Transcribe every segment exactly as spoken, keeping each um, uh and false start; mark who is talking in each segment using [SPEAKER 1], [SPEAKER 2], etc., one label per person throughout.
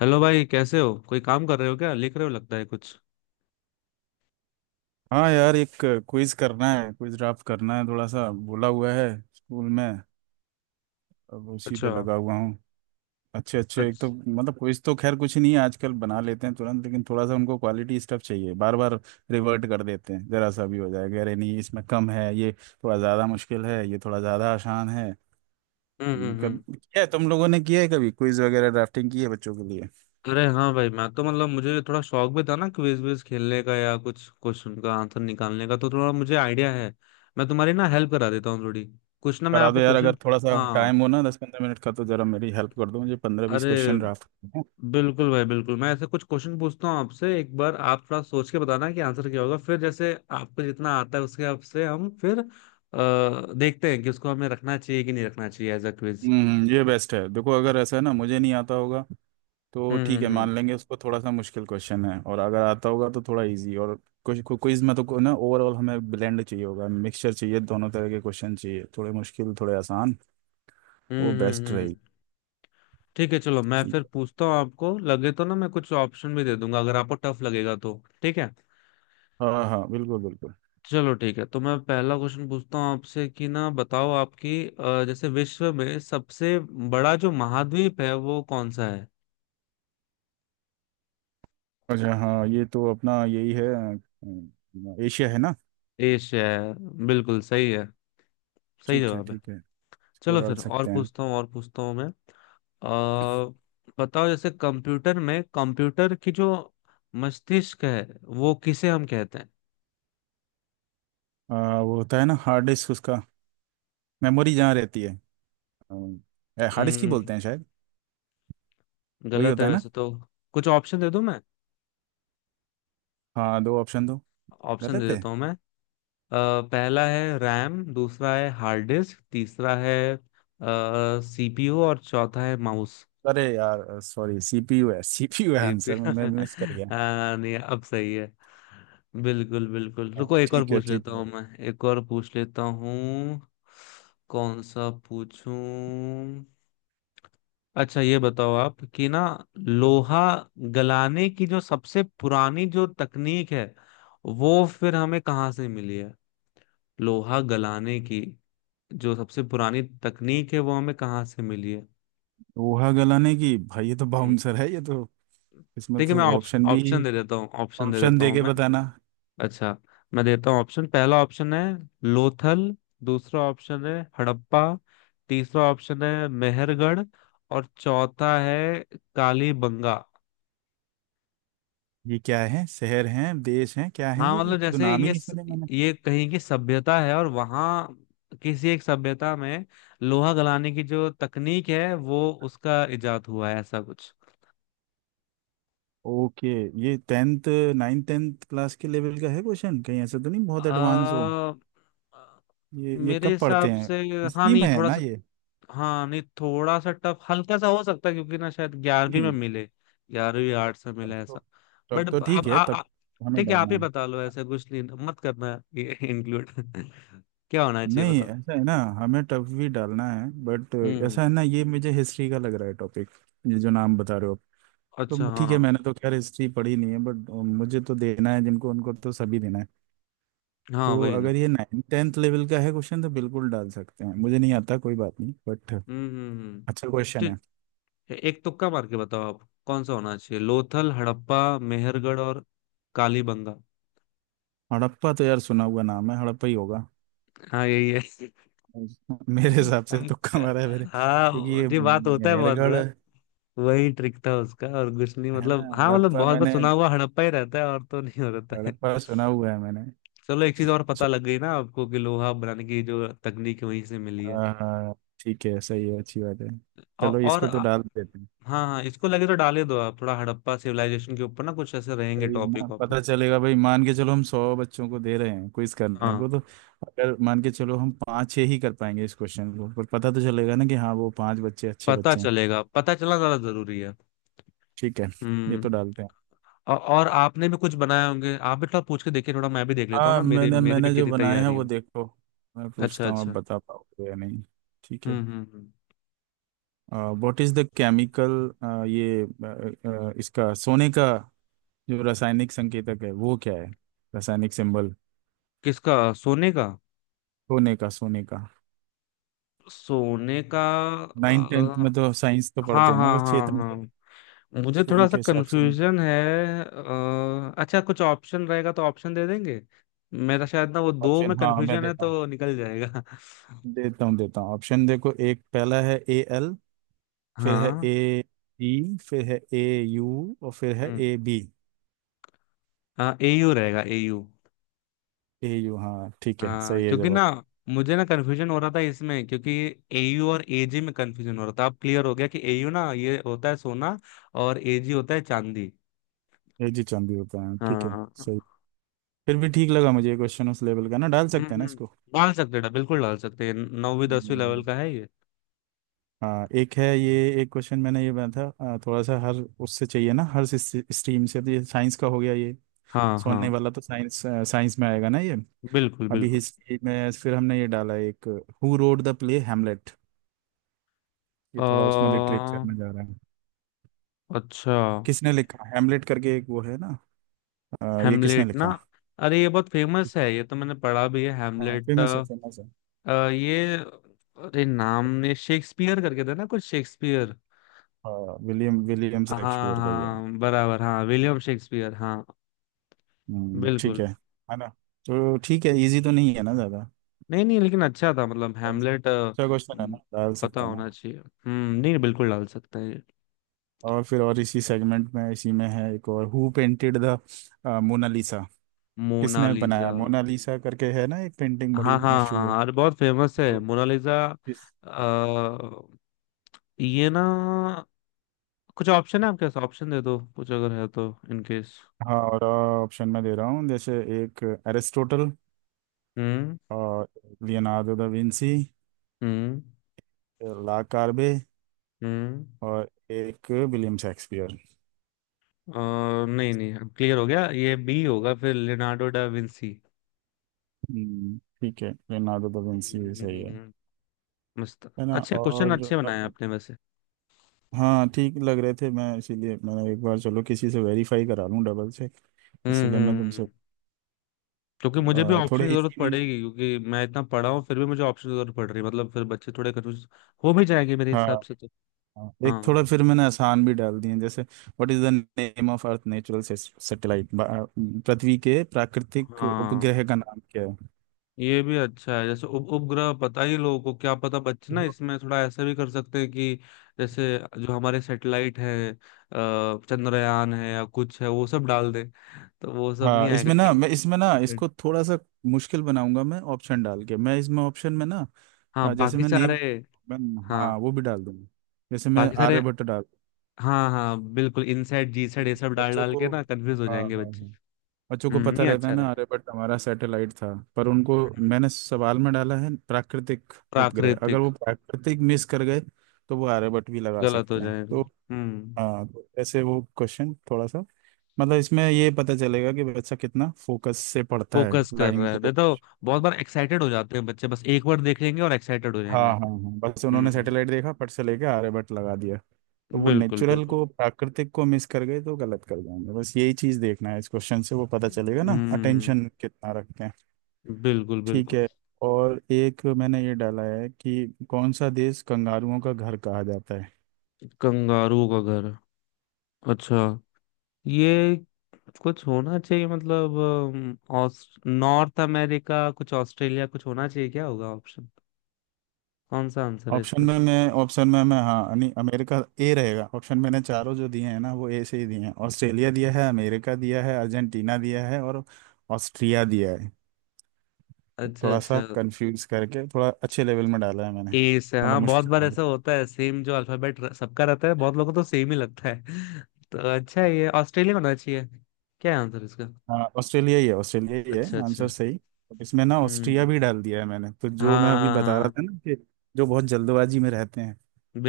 [SPEAKER 1] Hello भाई, कैसे हो? कोई काम कर रहे हो? क्या लिख रहे हो, लगता है कुछ।
[SPEAKER 2] हाँ यार एक क्विज करना है। क्विज ड्राफ्ट करना है, थोड़ा सा बोला हुआ है स्कूल में। अब उसी पे
[SPEAKER 1] अच्छा
[SPEAKER 2] लगा हुआ हूँ। अच्छे अच्छे, एक तो
[SPEAKER 1] अच्छा।
[SPEAKER 2] मतलब क्विज तो खैर कुछ नहीं है, आजकल बना लेते हैं तुरंत, लेकिन थोड़ा सा उनको क्वालिटी स्टफ चाहिए। बार बार रिवर्ट कर देते हैं, जरा सा भी हो जाएगा, अरे नहीं इसमें कम है ये, थोड़ा ज़्यादा मुश्किल है ये, थोड़ा ज़्यादा आसान है।
[SPEAKER 1] हम्म हम्म
[SPEAKER 2] कब
[SPEAKER 1] हम्म।
[SPEAKER 2] क्या है, तुम लोगों ने किया है कभी क्विज वगैरह ड्राफ्टिंग की है बच्चों के लिए?
[SPEAKER 1] अरे हाँ भाई, मैं तो मतलब मुझे थोड़ा शौक भी था ना क्विज विज खेलने का या कुछ क्वेश्चन का आंसर निकालने का, तो थोड़ा मुझे आइडिया है। मैं तुम्हारी ना हेल्प करा देता हूँ थोड़ी। कुछ ना मैं
[SPEAKER 2] करा दो
[SPEAKER 1] आपको
[SPEAKER 2] यार,
[SPEAKER 1] क्वेश्चन।
[SPEAKER 2] अगर थोड़ा सा
[SPEAKER 1] हाँ।
[SPEAKER 2] टाइम हो ना, दस पंद्रह मिनट का, तो जरा मेरी हेल्प कर दो, मुझे पंद्रह बीस
[SPEAKER 1] अरे
[SPEAKER 2] क्वेश्चन ड्राफ्ट।
[SPEAKER 1] बिल्कुल भाई बिल्कुल, मैं ऐसे कुछ क्वेश्चन पूछता हूँ आपसे। एक बार आप थोड़ा सोच के बताना कि आंसर क्या होगा, फिर जैसे आपको जितना आता है उसके हिसाब से हम फिर अ, देखते हैं कि उसको हमें रखना चाहिए कि नहीं रखना चाहिए एज अ क्विज।
[SPEAKER 2] हम्म, ये बेस्ट है। देखो, अगर ऐसा है ना, मुझे नहीं आता होगा तो
[SPEAKER 1] हम्म
[SPEAKER 2] ठीक है,
[SPEAKER 1] हम्म हम्म।
[SPEAKER 2] मान लेंगे उसको थोड़ा सा मुश्किल क्वेश्चन है, और अगर आता होगा तो थोड़ा इजी। और कुछ क्विज में तो को- ना ओवरऑल हमें ब्लेंड चाहिए होगा, मिक्सचर चाहिए, दोनों तरह के क्वेश्चन चाहिए, थोड़े मुश्किल थोड़े आसान। वो
[SPEAKER 1] हम्म हम्म
[SPEAKER 2] बेस्ट
[SPEAKER 1] हम्म।
[SPEAKER 2] रहेगी।
[SPEAKER 1] ठीक है चलो, मैं
[SPEAKER 2] ठीक
[SPEAKER 1] फिर पूछता हूँ। आपको लगे तो ना मैं कुछ ऑप्शन भी दे दूंगा, अगर आपको टफ लगेगा तो। ठीक है
[SPEAKER 2] है, हाँ हाँ, बिल्कुल बिल्कुल।
[SPEAKER 1] चलो, ठीक है। तो मैं पहला क्वेश्चन पूछता हूँ आपसे कि ना, बताओ आपकी अ, जैसे विश्व में सबसे बड़ा जो महाद्वीप है वो कौन सा है?
[SPEAKER 2] अच्छा हाँ, ये तो अपना यही है, अ, एशिया है ना।
[SPEAKER 1] एशिया है। बिल्कुल सही है, सही
[SPEAKER 2] ठीक है
[SPEAKER 1] जवाब है।
[SPEAKER 2] ठीक है, इसको
[SPEAKER 1] चलो
[SPEAKER 2] डाल
[SPEAKER 1] फिर और
[SPEAKER 2] सकते हैं।
[SPEAKER 1] पूछता हूँ, और पूछता हूँ मैं। अ, बताओ जैसे कंप्यूटर में, कंप्यूटर की जो मस्तिष्क है वो किसे हम कहते हैं?
[SPEAKER 2] अ, वो होता है ना हार्ड डिस्क, उसका मेमोरी जहाँ रहती है। हार्ड डिस्क ही
[SPEAKER 1] हम्म,
[SPEAKER 2] बोलते हैं शायद। वही
[SPEAKER 1] गलत
[SPEAKER 2] होता
[SPEAKER 1] है
[SPEAKER 2] है ना।
[SPEAKER 1] वैसे तो। कुछ ऑप्शन दे दूं मैं?
[SPEAKER 2] हाँ, दो ऑप्शन दो।
[SPEAKER 1] ऑप्शन दे
[SPEAKER 2] गलत है।
[SPEAKER 1] देता हूँ मैं। अ, पहला है रैम, दूसरा है हार्ड डिस्क, तीसरा है सीपीयू और चौथा है माउस।
[SPEAKER 2] अरे यार सॉरी, सीपीयू है, सीपीयू है आंसर,
[SPEAKER 1] सीपीयू
[SPEAKER 2] मैं मिस कर गया।
[SPEAKER 1] नहीं अब सही है, बिल्कुल बिल्कुल।
[SPEAKER 2] हाँ,
[SPEAKER 1] रुको एक और
[SPEAKER 2] ठीक है
[SPEAKER 1] पूछ
[SPEAKER 2] ठीक
[SPEAKER 1] लेता
[SPEAKER 2] है।
[SPEAKER 1] हूँ मैं एक और पूछ लेता हूँ। कौन सा पूछूं? अच्छा ये बताओ आप कि ना, लोहा गलाने की जो सबसे पुरानी जो तकनीक है वो फिर हमें कहाँ से मिली है? लोहा गलाने की जो सबसे पुरानी तकनीक है वो हमें कहाँ से मिली है?
[SPEAKER 2] लोहा गलाने की, भाई ये तो
[SPEAKER 1] हम्म,
[SPEAKER 2] बाउंसर है ये तो। इसमें
[SPEAKER 1] ठीक है, मैं
[SPEAKER 2] तो
[SPEAKER 1] ऑप्श-
[SPEAKER 2] ऑप्शन भी,
[SPEAKER 1] ऑप्शन दे देता हूँ, ऑप्शन दे
[SPEAKER 2] ऑप्शन
[SPEAKER 1] देता
[SPEAKER 2] दे
[SPEAKER 1] हूँ
[SPEAKER 2] के
[SPEAKER 1] मैं।
[SPEAKER 2] बताना।
[SPEAKER 1] अच्छा, मैं देता हूँ ऑप्शन। पहला ऑप्शन है लोथल, दूसरा ऑप्शन है हड़प्पा, तीसरा ऑप्शन है मेहरगढ़ और चौथा है कालीबंगा।
[SPEAKER 2] ये क्या है, शहर है, देश है, क्या है?
[SPEAKER 1] हाँ
[SPEAKER 2] ये
[SPEAKER 1] मतलब
[SPEAKER 2] तो
[SPEAKER 1] जैसे
[SPEAKER 2] नाम ही
[SPEAKER 1] ये
[SPEAKER 2] नहीं
[SPEAKER 1] स-
[SPEAKER 2] सुने मैंने।
[SPEAKER 1] ये कहीं की सभ्यता है और वहाँ किसी एक सभ्यता में लोहा गलाने की जो तकनीक है वो उसका इजाद हुआ है, ऐसा कुछ।
[SPEAKER 2] ओके, ये टेंथ, नाइन टेंथ क्लास के लेवल का है क्वेश्चन, कहीं ऐसा तो नहीं बहुत
[SPEAKER 1] आ,
[SPEAKER 2] एडवांस हो? ये ये
[SPEAKER 1] मेरे
[SPEAKER 2] कब पढ़ते
[SPEAKER 1] हिसाब से
[SPEAKER 2] हैं,
[SPEAKER 1] हाँ
[SPEAKER 2] स्कीम
[SPEAKER 1] नहीं
[SPEAKER 2] है
[SPEAKER 1] थोड़ा
[SPEAKER 2] ना
[SPEAKER 1] सा,
[SPEAKER 2] ये?
[SPEAKER 1] हाँ नहीं थोड़ा सा टफ हल्का सा हो सकता है, क्योंकि ना शायद ग्यारहवीं में
[SPEAKER 2] नहीं,
[SPEAKER 1] मिले। ग्यारहवीं आर्ट से
[SPEAKER 2] तब
[SPEAKER 1] मिले ऐसा।
[SPEAKER 2] तो, तब
[SPEAKER 1] बट
[SPEAKER 2] तो
[SPEAKER 1] अब
[SPEAKER 2] ठीक है
[SPEAKER 1] आ,
[SPEAKER 2] तब।
[SPEAKER 1] आ,
[SPEAKER 2] हमें
[SPEAKER 1] ठीक है, आप
[SPEAKER 2] डालना
[SPEAKER 1] ही
[SPEAKER 2] है।
[SPEAKER 1] बता लो। ऐसा कुछ नहीं, मत करना ये इंक्लूड। क्या होना चाहिए
[SPEAKER 2] नहीं,
[SPEAKER 1] बताओ?
[SPEAKER 2] ऐसा है ना, हमें टफ भी डालना है, बट
[SPEAKER 1] हम्म।
[SPEAKER 2] ऐसा है ना, ये मुझे हिस्ट्री का लग रहा है टॉपिक, ये जो नाम बता रहे हो आप।
[SPEAKER 1] अच्छा
[SPEAKER 2] तो
[SPEAKER 1] हाँ।
[SPEAKER 2] ठीक है, मैंने तो खैर हिस्ट्री पढ़ी नहीं है, बट मुझे तो देना है, जिनको उनको तो सभी देना है।
[SPEAKER 1] हाँ
[SPEAKER 2] तो
[SPEAKER 1] वही ना।
[SPEAKER 2] अगर ये नाइन टेंथ लेवल का है क्वेश्चन तो बिल्कुल डाल सकते हैं, मुझे नहीं आता कोई बात नहीं, बट
[SPEAKER 1] हम्म हम्म हम्म।
[SPEAKER 2] अच्छा क्वेश्चन है।
[SPEAKER 1] तो एक तुक्का मार के बताओ, आप कौन सा होना चाहिए? लोथल, हड़प्पा, मेहरगढ़ और कालीबंगा।
[SPEAKER 2] हड़प्पा तो यार सुना हुआ नाम है, हड़प्पा ही होगा।
[SPEAKER 1] हाँ यही है।
[SPEAKER 2] मेरे हिसाब से तुक्का मारा है मेरे,
[SPEAKER 1] हाँ
[SPEAKER 2] क्योंकि ये
[SPEAKER 1] वो- ये बात होता है बहुत
[SPEAKER 2] मेहरगढ़
[SPEAKER 1] बार। वही ट्रिक था उसका और कुछ नहीं,
[SPEAKER 2] है ना।
[SPEAKER 1] मतलब हाँ मतलब
[SPEAKER 2] हड़प्पा
[SPEAKER 1] बहुत बार
[SPEAKER 2] मैंने,
[SPEAKER 1] सुना हुआ हड़प्पा ही रहता है, और तो नहीं हो रहता है।
[SPEAKER 2] हड़प्पा सुना हुआ है मैंने।
[SPEAKER 1] चलो एक चीज और पता लग गई ना आपको, कि लोहा बनाने की जो तकनीक है वहीं से मिली है।
[SPEAKER 2] हाँ हाँ, ठीक है, सही है, अच्छी बात है।
[SPEAKER 1] औ,
[SPEAKER 2] चलो
[SPEAKER 1] और
[SPEAKER 2] इसको तो
[SPEAKER 1] आ-
[SPEAKER 2] डाल देते हैं।
[SPEAKER 1] हाँ हाँ, इसको लगे तो डाले दो आप। थोड़ा हड़प्पा सिविलाइजेशन के ऊपर ना कुछ ऐसे रहेंगे
[SPEAKER 2] सही है ना,
[SPEAKER 1] टॉपिक वॉपिक।
[SPEAKER 2] पता चलेगा भाई। मान के चलो, हम सौ बच्चों को दे रहे हैं क्विज करने
[SPEAKER 1] हाँ,
[SPEAKER 2] को, तो अगर मान के चलो हम पाँच छः ही कर पाएंगे इस क्वेश्चन को, पर पता तो चलेगा ना कि हाँ वो पांच बच्चे अच्छे
[SPEAKER 1] पता
[SPEAKER 2] बच्चे हैं।
[SPEAKER 1] चलेगा, पता चलना ज्यादा जरूरी है।
[SPEAKER 2] ठीक है, ये तो
[SPEAKER 1] हम्म।
[SPEAKER 2] डालते हैं।
[SPEAKER 1] औ- और आपने भी कुछ बनाए होंगे, आप भी थोड़ा पूछ के देखिए, थोड़ा मैं भी देख लेता हूँ
[SPEAKER 2] हाँ,
[SPEAKER 1] ना मेरे
[SPEAKER 2] मैंने
[SPEAKER 1] मेरे में
[SPEAKER 2] मैंने जो
[SPEAKER 1] कितनी
[SPEAKER 2] बनाए हैं
[SPEAKER 1] तैयारी
[SPEAKER 2] वो
[SPEAKER 1] हो।
[SPEAKER 2] देखो, मैं
[SPEAKER 1] अच्छा
[SPEAKER 2] पूछता हूँ, आप
[SPEAKER 1] अच्छा।
[SPEAKER 2] बता पाओगे या नहीं। ठीक है।
[SPEAKER 1] हम्म हम्म हम्म।
[SPEAKER 2] व्हाट इज द केमिकल, ये अ, अ, इसका, सोने का जो रासायनिक संकेतक है वो क्या है, रासायनिक सिंबल?
[SPEAKER 1] किसका? सोने का,
[SPEAKER 2] सोने का, सोने का।
[SPEAKER 1] सोने का?
[SPEAKER 2] नाइन टेंथ में
[SPEAKER 1] अ,
[SPEAKER 2] तो साइंस तो
[SPEAKER 1] हाँ
[SPEAKER 2] पढ़ते हैं ना
[SPEAKER 1] हाँ
[SPEAKER 2] बच्चे
[SPEAKER 1] हाँ
[SPEAKER 2] इतने तो।
[SPEAKER 1] हाँ, मुझे थोड़ा सा
[SPEAKER 2] उनके हिसाब से मुझे।
[SPEAKER 1] कंफ्यूजन है। अ, अच्छा, कुछ ऑप्शन रहेगा तो ऑप्शन दे देंगे। मेरा शायद ना वो दो
[SPEAKER 2] ऑप्शन,
[SPEAKER 1] में
[SPEAKER 2] हाँ मैं
[SPEAKER 1] कंफ्यूजन है,
[SPEAKER 2] देता हूँ,
[SPEAKER 1] तो निकल जाएगा।
[SPEAKER 2] देता हूँ देता हूँ ऑप्शन। देखो, एक पहला है ए एल, फिर है
[SPEAKER 1] हाँ।
[SPEAKER 2] ए ई, फिर है ए यू, और फिर है
[SPEAKER 1] हम्म।
[SPEAKER 2] A B.
[SPEAKER 1] हाँ एयू रहेगा, एयू।
[SPEAKER 2] ए यू, हाँ ठीक है,
[SPEAKER 1] हाँ
[SPEAKER 2] सही है
[SPEAKER 1] क्योंकि ना
[SPEAKER 2] जवाब।
[SPEAKER 1] मुझे ना कन्फ्यूजन हो रहा था इसमें, क्योंकि एयू और एजी में कन्फ्यूजन हो रहा था। अब क्लियर हो गया कि एयू ना ये होता है सोना और एजी होता है चांदी।
[SPEAKER 2] ए जी चांद भी होता है, ठीक है।
[SPEAKER 1] हाँ।
[SPEAKER 2] सही। फिर भी ठीक लगा मुझे ये क्वेश्चन, उस लेवल का ना, डाल
[SPEAKER 1] हम्म
[SPEAKER 2] सकते हैं ना
[SPEAKER 1] हम्म।
[SPEAKER 2] इसको?
[SPEAKER 1] डाल सकते हैं, बिल्कुल डाल सकते हैं, नौवीं दसवीं लेवल
[SPEAKER 2] हम्म।
[SPEAKER 1] का है ये।
[SPEAKER 2] हाँ, एक है ये, एक क्वेश्चन मैंने ये बनाया था। अ, थोड़ा सा हर, उससे चाहिए ना हर स्ट्रीम से, तो ये साइंस का हो गया ये,
[SPEAKER 1] हाँ हाँ
[SPEAKER 2] सोने वाला तो साइंस, साइंस में आएगा ना ये।
[SPEAKER 1] बिल्कुल
[SPEAKER 2] अभी
[SPEAKER 1] बिल्कुल।
[SPEAKER 2] हिस्ट्री में फिर हमने ये डाला एक, who wrote the play Hamlet, ये थोड़ा उसमें लिटरेचर
[SPEAKER 1] अ,
[SPEAKER 2] में जा रहा है।
[SPEAKER 1] अच्छा।
[SPEAKER 2] किसने लिखा हेमलेट करके एक वो है ना, अ, ये किसने
[SPEAKER 1] हेमलेट ना?
[SPEAKER 2] लिखा?
[SPEAKER 1] अरे ये बहुत फेमस है, ये तो मैंने पढ़ा भी है
[SPEAKER 2] हाँ,
[SPEAKER 1] हेमलेट।
[SPEAKER 2] फेमस है
[SPEAKER 1] अ,
[SPEAKER 2] फेमस है।
[SPEAKER 1] अ, ये अरे नाम ये शेक्सपियर करके था ना कुछ, शेक्सपियर।
[SPEAKER 2] हाँ, विलियम, विलियम
[SPEAKER 1] हाँ
[SPEAKER 2] शेक्सपियर का ही है।
[SPEAKER 1] हाँ बराबर, हाँ विलियम शेक्सपियर हाँ।
[SPEAKER 2] हम्म, ठीक
[SPEAKER 1] बिल्कुल।
[SPEAKER 2] है है ना। तो ठीक है, इजी तो नहीं है ना ज़्यादा,
[SPEAKER 1] नहीं नहीं लेकिन अच्छा था मतलब,
[SPEAKER 2] और
[SPEAKER 1] हैमलेट
[SPEAKER 2] अच्छा क्वेश्चन है ना, डाल
[SPEAKER 1] पता
[SPEAKER 2] सकते हैं ना?
[SPEAKER 1] होना चाहिए। हम्म, नहीं बिल्कुल डाल सकते हैं।
[SPEAKER 2] और फिर और इसी सेगमेंट में इसी में है एक और, हु पेंटेड द मोनालिसा, किसने बनाया
[SPEAKER 1] मोनालिजा।
[SPEAKER 2] मोनालिसा करके है ना एक पेंटिंग
[SPEAKER 1] हाँ
[SPEAKER 2] बड़ी
[SPEAKER 1] हाँ
[SPEAKER 2] मशहूर है।
[SPEAKER 1] हाँ, अरे बहुत फेमस है
[SPEAKER 2] तो
[SPEAKER 1] मोनालिजा।
[SPEAKER 2] किस?
[SPEAKER 1] अ, ये ना कुछ ऑप्शन है आपके पास? ऑप्शन दे दो कुछ अगर है तो इनकेस।
[SPEAKER 2] हाँ, और ऑप्शन में दे रहा हूँ, जैसे एक एरिस्टोटल,
[SPEAKER 1] हम्म।
[SPEAKER 2] और लियोनार्डो दा विंसी,
[SPEAKER 1] हम्म।
[SPEAKER 2] ला कार्बे,
[SPEAKER 1] हम्म।
[SPEAKER 2] और एक विलियम शेक्सपियर।
[SPEAKER 1] अ, नहीं नहीं, क्लियर हो गया, ये बी होगा फिर, लियोनार्डो डा विंसी।
[SPEAKER 2] हम्म, ठीक है, लियोनार्डो दा विंसी भी सही है।
[SPEAKER 1] मस्त।
[SPEAKER 2] है ना।
[SPEAKER 1] अच्छे क्वेश्चन,
[SPEAKER 2] और
[SPEAKER 1] अच्छे बनाए आपने वैसे।
[SPEAKER 2] हाँ ठीक लग रहे थे, मैं इसीलिए मैंने एक बार चलो किसी से वेरीफाई करा लूँ, डबल चेक।
[SPEAKER 1] हम्म
[SPEAKER 2] इसीलिए मैं
[SPEAKER 1] हम्म
[SPEAKER 2] तुमसे।
[SPEAKER 1] हम्म। क्योंकि मुझे भी
[SPEAKER 2] अ,
[SPEAKER 1] ऑप्शन
[SPEAKER 2] थोड़े
[SPEAKER 1] की जरूरत
[SPEAKER 2] इसी भी।
[SPEAKER 1] पड़ेगी, क्योंकि मैं इतना पढ़ा हूँ फिर भी मुझे ऑप्शन की जरूरत पड़ रही है, मतलब फिर बच्चे थोड़े कंफ्यूज हो भी जाएंगे मेरे
[SPEAKER 2] हाँ।
[SPEAKER 1] हिसाब से तो।
[SPEAKER 2] हाँ। एक
[SPEAKER 1] हाँ
[SPEAKER 2] थोड़ा फिर मैंने आसान भी डाल दिए हैं, जैसे what is the name of Earth natural satellite, पृथ्वी के प्राकृतिक
[SPEAKER 1] हाँ,
[SPEAKER 2] उपग्रह का नाम क्या है।
[SPEAKER 1] ये भी अच्छा है, जैसे उप उपग्रह पता ही लोगों को क्या पता। बच्चे ना इसमें थोड़ा ऐसा भी कर सकते हैं कि जैसे जो हमारे सैटेलाइट है अ, चंद्रयान है या कुछ है वो सब डाल दे, तो वो सब नहीं
[SPEAKER 2] हाँ,
[SPEAKER 1] आएगा
[SPEAKER 2] इसमें ना,
[SPEAKER 1] इन,
[SPEAKER 2] मैं इसमें ना,
[SPEAKER 1] इन,
[SPEAKER 2] इसको थोड़ा सा मुश्किल बनाऊंगा मैं ऑप्शन डाल के। मैं इसमें ऑप्शन में ना,
[SPEAKER 1] हाँ
[SPEAKER 2] अ, जैसे
[SPEAKER 1] बाकी
[SPEAKER 2] मैं
[SPEAKER 1] सारे
[SPEAKER 2] नेम, मैं, हाँ,
[SPEAKER 1] हाँ
[SPEAKER 2] वो भी डाल दूंगा। जैसे मैं
[SPEAKER 1] बाकी सारे
[SPEAKER 2] आर्यभट्ट डाल,
[SPEAKER 1] हाँ हाँ बिल्कुल, इनसाइड जी साइड ये
[SPEAKER 2] क्योंकि
[SPEAKER 1] सब डाल
[SPEAKER 2] बच्चों
[SPEAKER 1] डाल के
[SPEAKER 2] को,
[SPEAKER 1] ना कंफ्यूज हो
[SPEAKER 2] हाँ
[SPEAKER 1] जाएंगे
[SPEAKER 2] हाँ
[SPEAKER 1] बच्चे।
[SPEAKER 2] हाँ, बच्चों को
[SPEAKER 1] हम्म,
[SPEAKER 2] पता
[SPEAKER 1] नहीं
[SPEAKER 2] रहता
[SPEAKER 1] अच्छा
[SPEAKER 2] है ना,
[SPEAKER 1] रहेगा।
[SPEAKER 2] अरे बट हमारा सैटेलाइट था, पर उनको।
[SPEAKER 1] हम्म।
[SPEAKER 2] मैंने सवाल में डाला है प्राकृतिक उपग्रह, अगर
[SPEAKER 1] प्राकृतिक।
[SPEAKER 2] वो प्राकृतिक मिस कर गए तो वो आर्यभट्ट भी लगा
[SPEAKER 1] गलत हो
[SPEAKER 2] सकते हैं
[SPEAKER 1] जाएगा।
[SPEAKER 2] तो।
[SPEAKER 1] हम्म।
[SPEAKER 2] हाँ, तो ऐसे वो क्वेश्चन थोड़ा सा, मतलब इसमें ये पता चलेगा कि बच्चा कितना फोकस से पढ़ता है
[SPEAKER 1] फोकस कर
[SPEAKER 2] लाइन
[SPEAKER 1] रहा है
[SPEAKER 2] को।
[SPEAKER 1] देखो। बहुत बार एक्साइटेड हो जाते हैं बच्चे, बस एक बार देख लेंगे और एक्साइटेड हो
[SPEAKER 2] हाँ
[SPEAKER 1] जाएंगे।
[SPEAKER 2] हाँ हाँ, बस उन्होंने
[SPEAKER 1] हम्म,
[SPEAKER 2] सैटेलाइट देखा फट से लेके आर्यभट्ट लगा दिया, तो वो
[SPEAKER 1] बिल्कुल
[SPEAKER 2] नेचुरल
[SPEAKER 1] बिल्कुल।
[SPEAKER 2] को, प्राकृतिक को मिस कर गए तो गलत कर जाएंगे, बस यही चीज देखना है। इस क्वेश्चन से वो पता चलेगा ना,
[SPEAKER 1] हम्म,
[SPEAKER 2] अटेंशन कितना रखते हैं।
[SPEAKER 1] बिल्कुल
[SPEAKER 2] ठीक
[SPEAKER 1] बिल्कुल।
[SPEAKER 2] है। और एक मैंने ये डाला है कि कौन सा देश कंगारुओं का घर कहा जाता है।
[SPEAKER 1] कंगारू का घर? अच्छा ये कुछ होना चाहिए, मतलब अम, ऑस- नॉर्थ अमेरिका कुछ, ऑस्ट्रेलिया कुछ होना चाहिए। क्या होगा ऑप्शन, कौन सा आंसर है
[SPEAKER 2] ऑप्शन
[SPEAKER 1] इसमें
[SPEAKER 2] में
[SPEAKER 1] से?
[SPEAKER 2] मैं, ऑप्शन में मैं, हाँ यानी अमेरिका ए रहेगा, ऑप्शन मैंने चारों जो दिए हैं ना, वो ए से ही दिए हैं, ऑस्ट्रेलिया दिया है, अमेरिका दिया है, अर्जेंटीना दिया है, और ऑस्ट्रिया दिया है। तो
[SPEAKER 1] अच्छा
[SPEAKER 2] थोड़ा
[SPEAKER 1] अच्छा।
[SPEAKER 2] सा कंफ्यूज करके, थोड़ा अच्छे लेवल में डाला है मैंने,
[SPEAKER 1] ए से
[SPEAKER 2] मतलब
[SPEAKER 1] हाँ, बहुत
[SPEAKER 2] मुश्किल
[SPEAKER 1] बार
[SPEAKER 2] वाले।
[SPEAKER 1] ऐसा होता है सेम जो अल्फाबेट सबका रहता है, बहुत लोगों को तो सेम ही लगता है। तो अच्छा है, ये ऑस्ट्रेलिया होना चाहिए। क्या है आंसर इसका?
[SPEAKER 2] हाँ, ऑस्ट्रेलिया ही है, ऑस्ट्रेलिया ही है
[SPEAKER 1] अच्छा अच्छा।
[SPEAKER 2] आंसर, सही। इसमें ना ऑस्ट्रिया
[SPEAKER 1] हम्म।
[SPEAKER 2] भी डाल दिया है मैंने, तो जो मैं अभी बता रहा
[SPEAKER 1] हाँ
[SPEAKER 2] था ना कि जो बहुत जल्दबाजी में रहते हैं,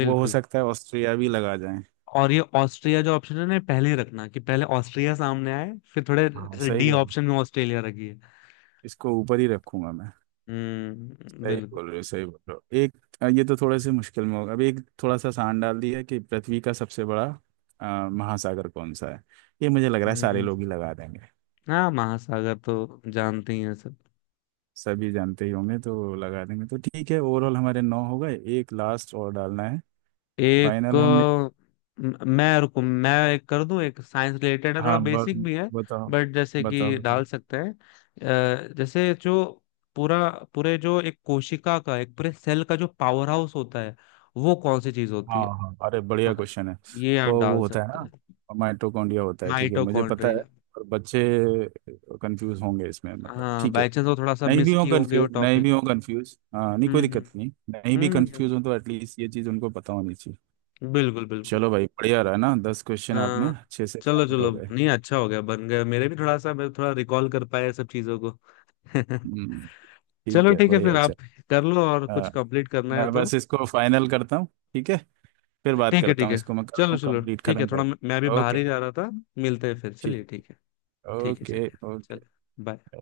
[SPEAKER 2] वो हो सकता है ऑस्ट्रिया भी लगा जाए।
[SPEAKER 1] और ये ऑस्ट्रिया जो ऑप्शन है ना, ये पहले ही रखना, कि पहले ऑस्ट्रिया सामने आए, फिर थोड़े
[SPEAKER 2] हाँ
[SPEAKER 1] जैसे
[SPEAKER 2] सही
[SPEAKER 1] डी
[SPEAKER 2] कह रहा हूँ,
[SPEAKER 1] ऑप्शन में ऑस्ट्रेलिया रखिए।
[SPEAKER 2] इसको ऊपर ही रखूंगा मैं।
[SPEAKER 1] हम्म
[SPEAKER 2] सही
[SPEAKER 1] बिल्कुल।
[SPEAKER 2] बोल रहे हो सही बोल रहे हो। एक अ, ये तो थोड़े से मुश्किल में होगा। अब एक थोड़ा सा आसान डाल दिया कि पृथ्वी का सबसे बड़ा अ, महासागर कौन सा है। ये मुझे लग रहा है सारे
[SPEAKER 1] हम्म।
[SPEAKER 2] लोग ही लगा देंगे,
[SPEAKER 1] हाँ महासागर तो जानते ही हैं सब।
[SPEAKER 2] सभी जानते ही होंगे तो लगा देंगे, तो ठीक है, ओवरऑल हमारे नौ हो गए, एक लास्ट और डालना है।
[SPEAKER 1] एक
[SPEAKER 2] फाइनल हम,
[SPEAKER 1] अ, म- मैं रुको, मैं एक कर दूं, एक साइंस रिलेटेड है, थोड़ा
[SPEAKER 2] हाँ,
[SPEAKER 1] बेसिक
[SPEAKER 2] ब,
[SPEAKER 1] भी है
[SPEAKER 2] बताओ
[SPEAKER 1] बट, जैसे कि
[SPEAKER 2] बताओ
[SPEAKER 1] डाल
[SPEAKER 2] बताओ।
[SPEAKER 1] सकते हैं। अ, जैसे जो पूरा, पूरे जो एक कोशिका का, एक पूरे सेल का जो पावर हाउस होता है वो कौन सी चीज होती
[SPEAKER 2] हाँ
[SPEAKER 1] है?
[SPEAKER 2] हाँ, अरे बढ़िया
[SPEAKER 1] हाँ
[SPEAKER 2] क्वेश्चन है।
[SPEAKER 1] ये
[SPEAKER 2] तो
[SPEAKER 1] आप
[SPEAKER 2] वो
[SPEAKER 1] डाल
[SPEAKER 2] होता है
[SPEAKER 1] सकते
[SPEAKER 2] ना,
[SPEAKER 1] हैं।
[SPEAKER 2] माइटोकॉन्ड्रिया होता है, ठीक है, मुझे पता है।
[SPEAKER 1] माइटोकॉन्ड्रिया।
[SPEAKER 2] और बच्चे कंफ्यूज होंगे इसमें, मतलब
[SPEAKER 1] हाँ
[SPEAKER 2] ठीक है।
[SPEAKER 1] बाई चांस वो थोड़ा सा
[SPEAKER 2] नहीं
[SPEAKER 1] मिस
[SPEAKER 2] भी हो
[SPEAKER 1] किए होंगे वो
[SPEAKER 2] कंफ्यूज, नहीं
[SPEAKER 1] टॉपिक।
[SPEAKER 2] भी हो कंफ्यूज, हाँ नहीं कोई
[SPEAKER 1] हम्म
[SPEAKER 2] दिक्कत नहीं, नहीं भी
[SPEAKER 1] हम्म। हम्म,
[SPEAKER 2] कंफ्यूज हो तो एटलीस्ट ये चीज़ उनको पता होनी चाहिए।
[SPEAKER 1] हम्म, बिल्कुल बिल्कुल।
[SPEAKER 2] चलो भाई, बढ़िया रहा ना, दस क्वेश्चन आपने
[SPEAKER 1] हाँ
[SPEAKER 2] अच्छे से
[SPEAKER 1] चलो
[SPEAKER 2] स्टार्ट
[SPEAKER 1] चलो,
[SPEAKER 2] हो गए।
[SPEAKER 1] नहीं अच्छा हो गया, बन गया। मेरे भी थोड़ा सा मैं थोड़ा रिकॉल कर पाया सब चीजों को।
[SPEAKER 2] हम्म, ठीक
[SPEAKER 1] चलो
[SPEAKER 2] है,
[SPEAKER 1] ठीक है,
[SPEAKER 2] बढ़िया,
[SPEAKER 1] फिर
[SPEAKER 2] अच्छा।
[SPEAKER 1] आप कर लो और, कुछ
[SPEAKER 2] हाँ,
[SPEAKER 1] कंप्लीट करना है
[SPEAKER 2] मैं
[SPEAKER 1] तो।
[SPEAKER 2] बस इसको फाइनल करता हूँ, ठीक है, फिर बात
[SPEAKER 1] ठीक है
[SPEAKER 2] करता
[SPEAKER 1] ठीक
[SPEAKER 2] हूँ,
[SPEAKER 1] है,
[SPEAKER 2] इसको मैं करता
[SPEAKER 1] चलो
[SPEAKER 2] हूँ
[SPEAKER 1] चलो
[SPEAKER 2] कंप्लीट,
[SPEAKER 1] ठीक है।
[SPEAKER 2] खत्म
[SPEAKER 1] थोड़ा मैं मैं भी
[SPEAKER 2] कर,
[SPEAKER 1] बाहर
[SPEAKER 2] ओके।
[SPEAKER 1] ही जा रहा था, मिलते हैं फिर,
[SPEAKER 2] ठीक,
[SPEAKER 1] चलिए ठीक है। ठीक है
[SPEAKER 2] ओके
[SPEAKER 1] चलिए।
[SPEAKER 2] ओके।
[SPEAKER 1] चलो बाय।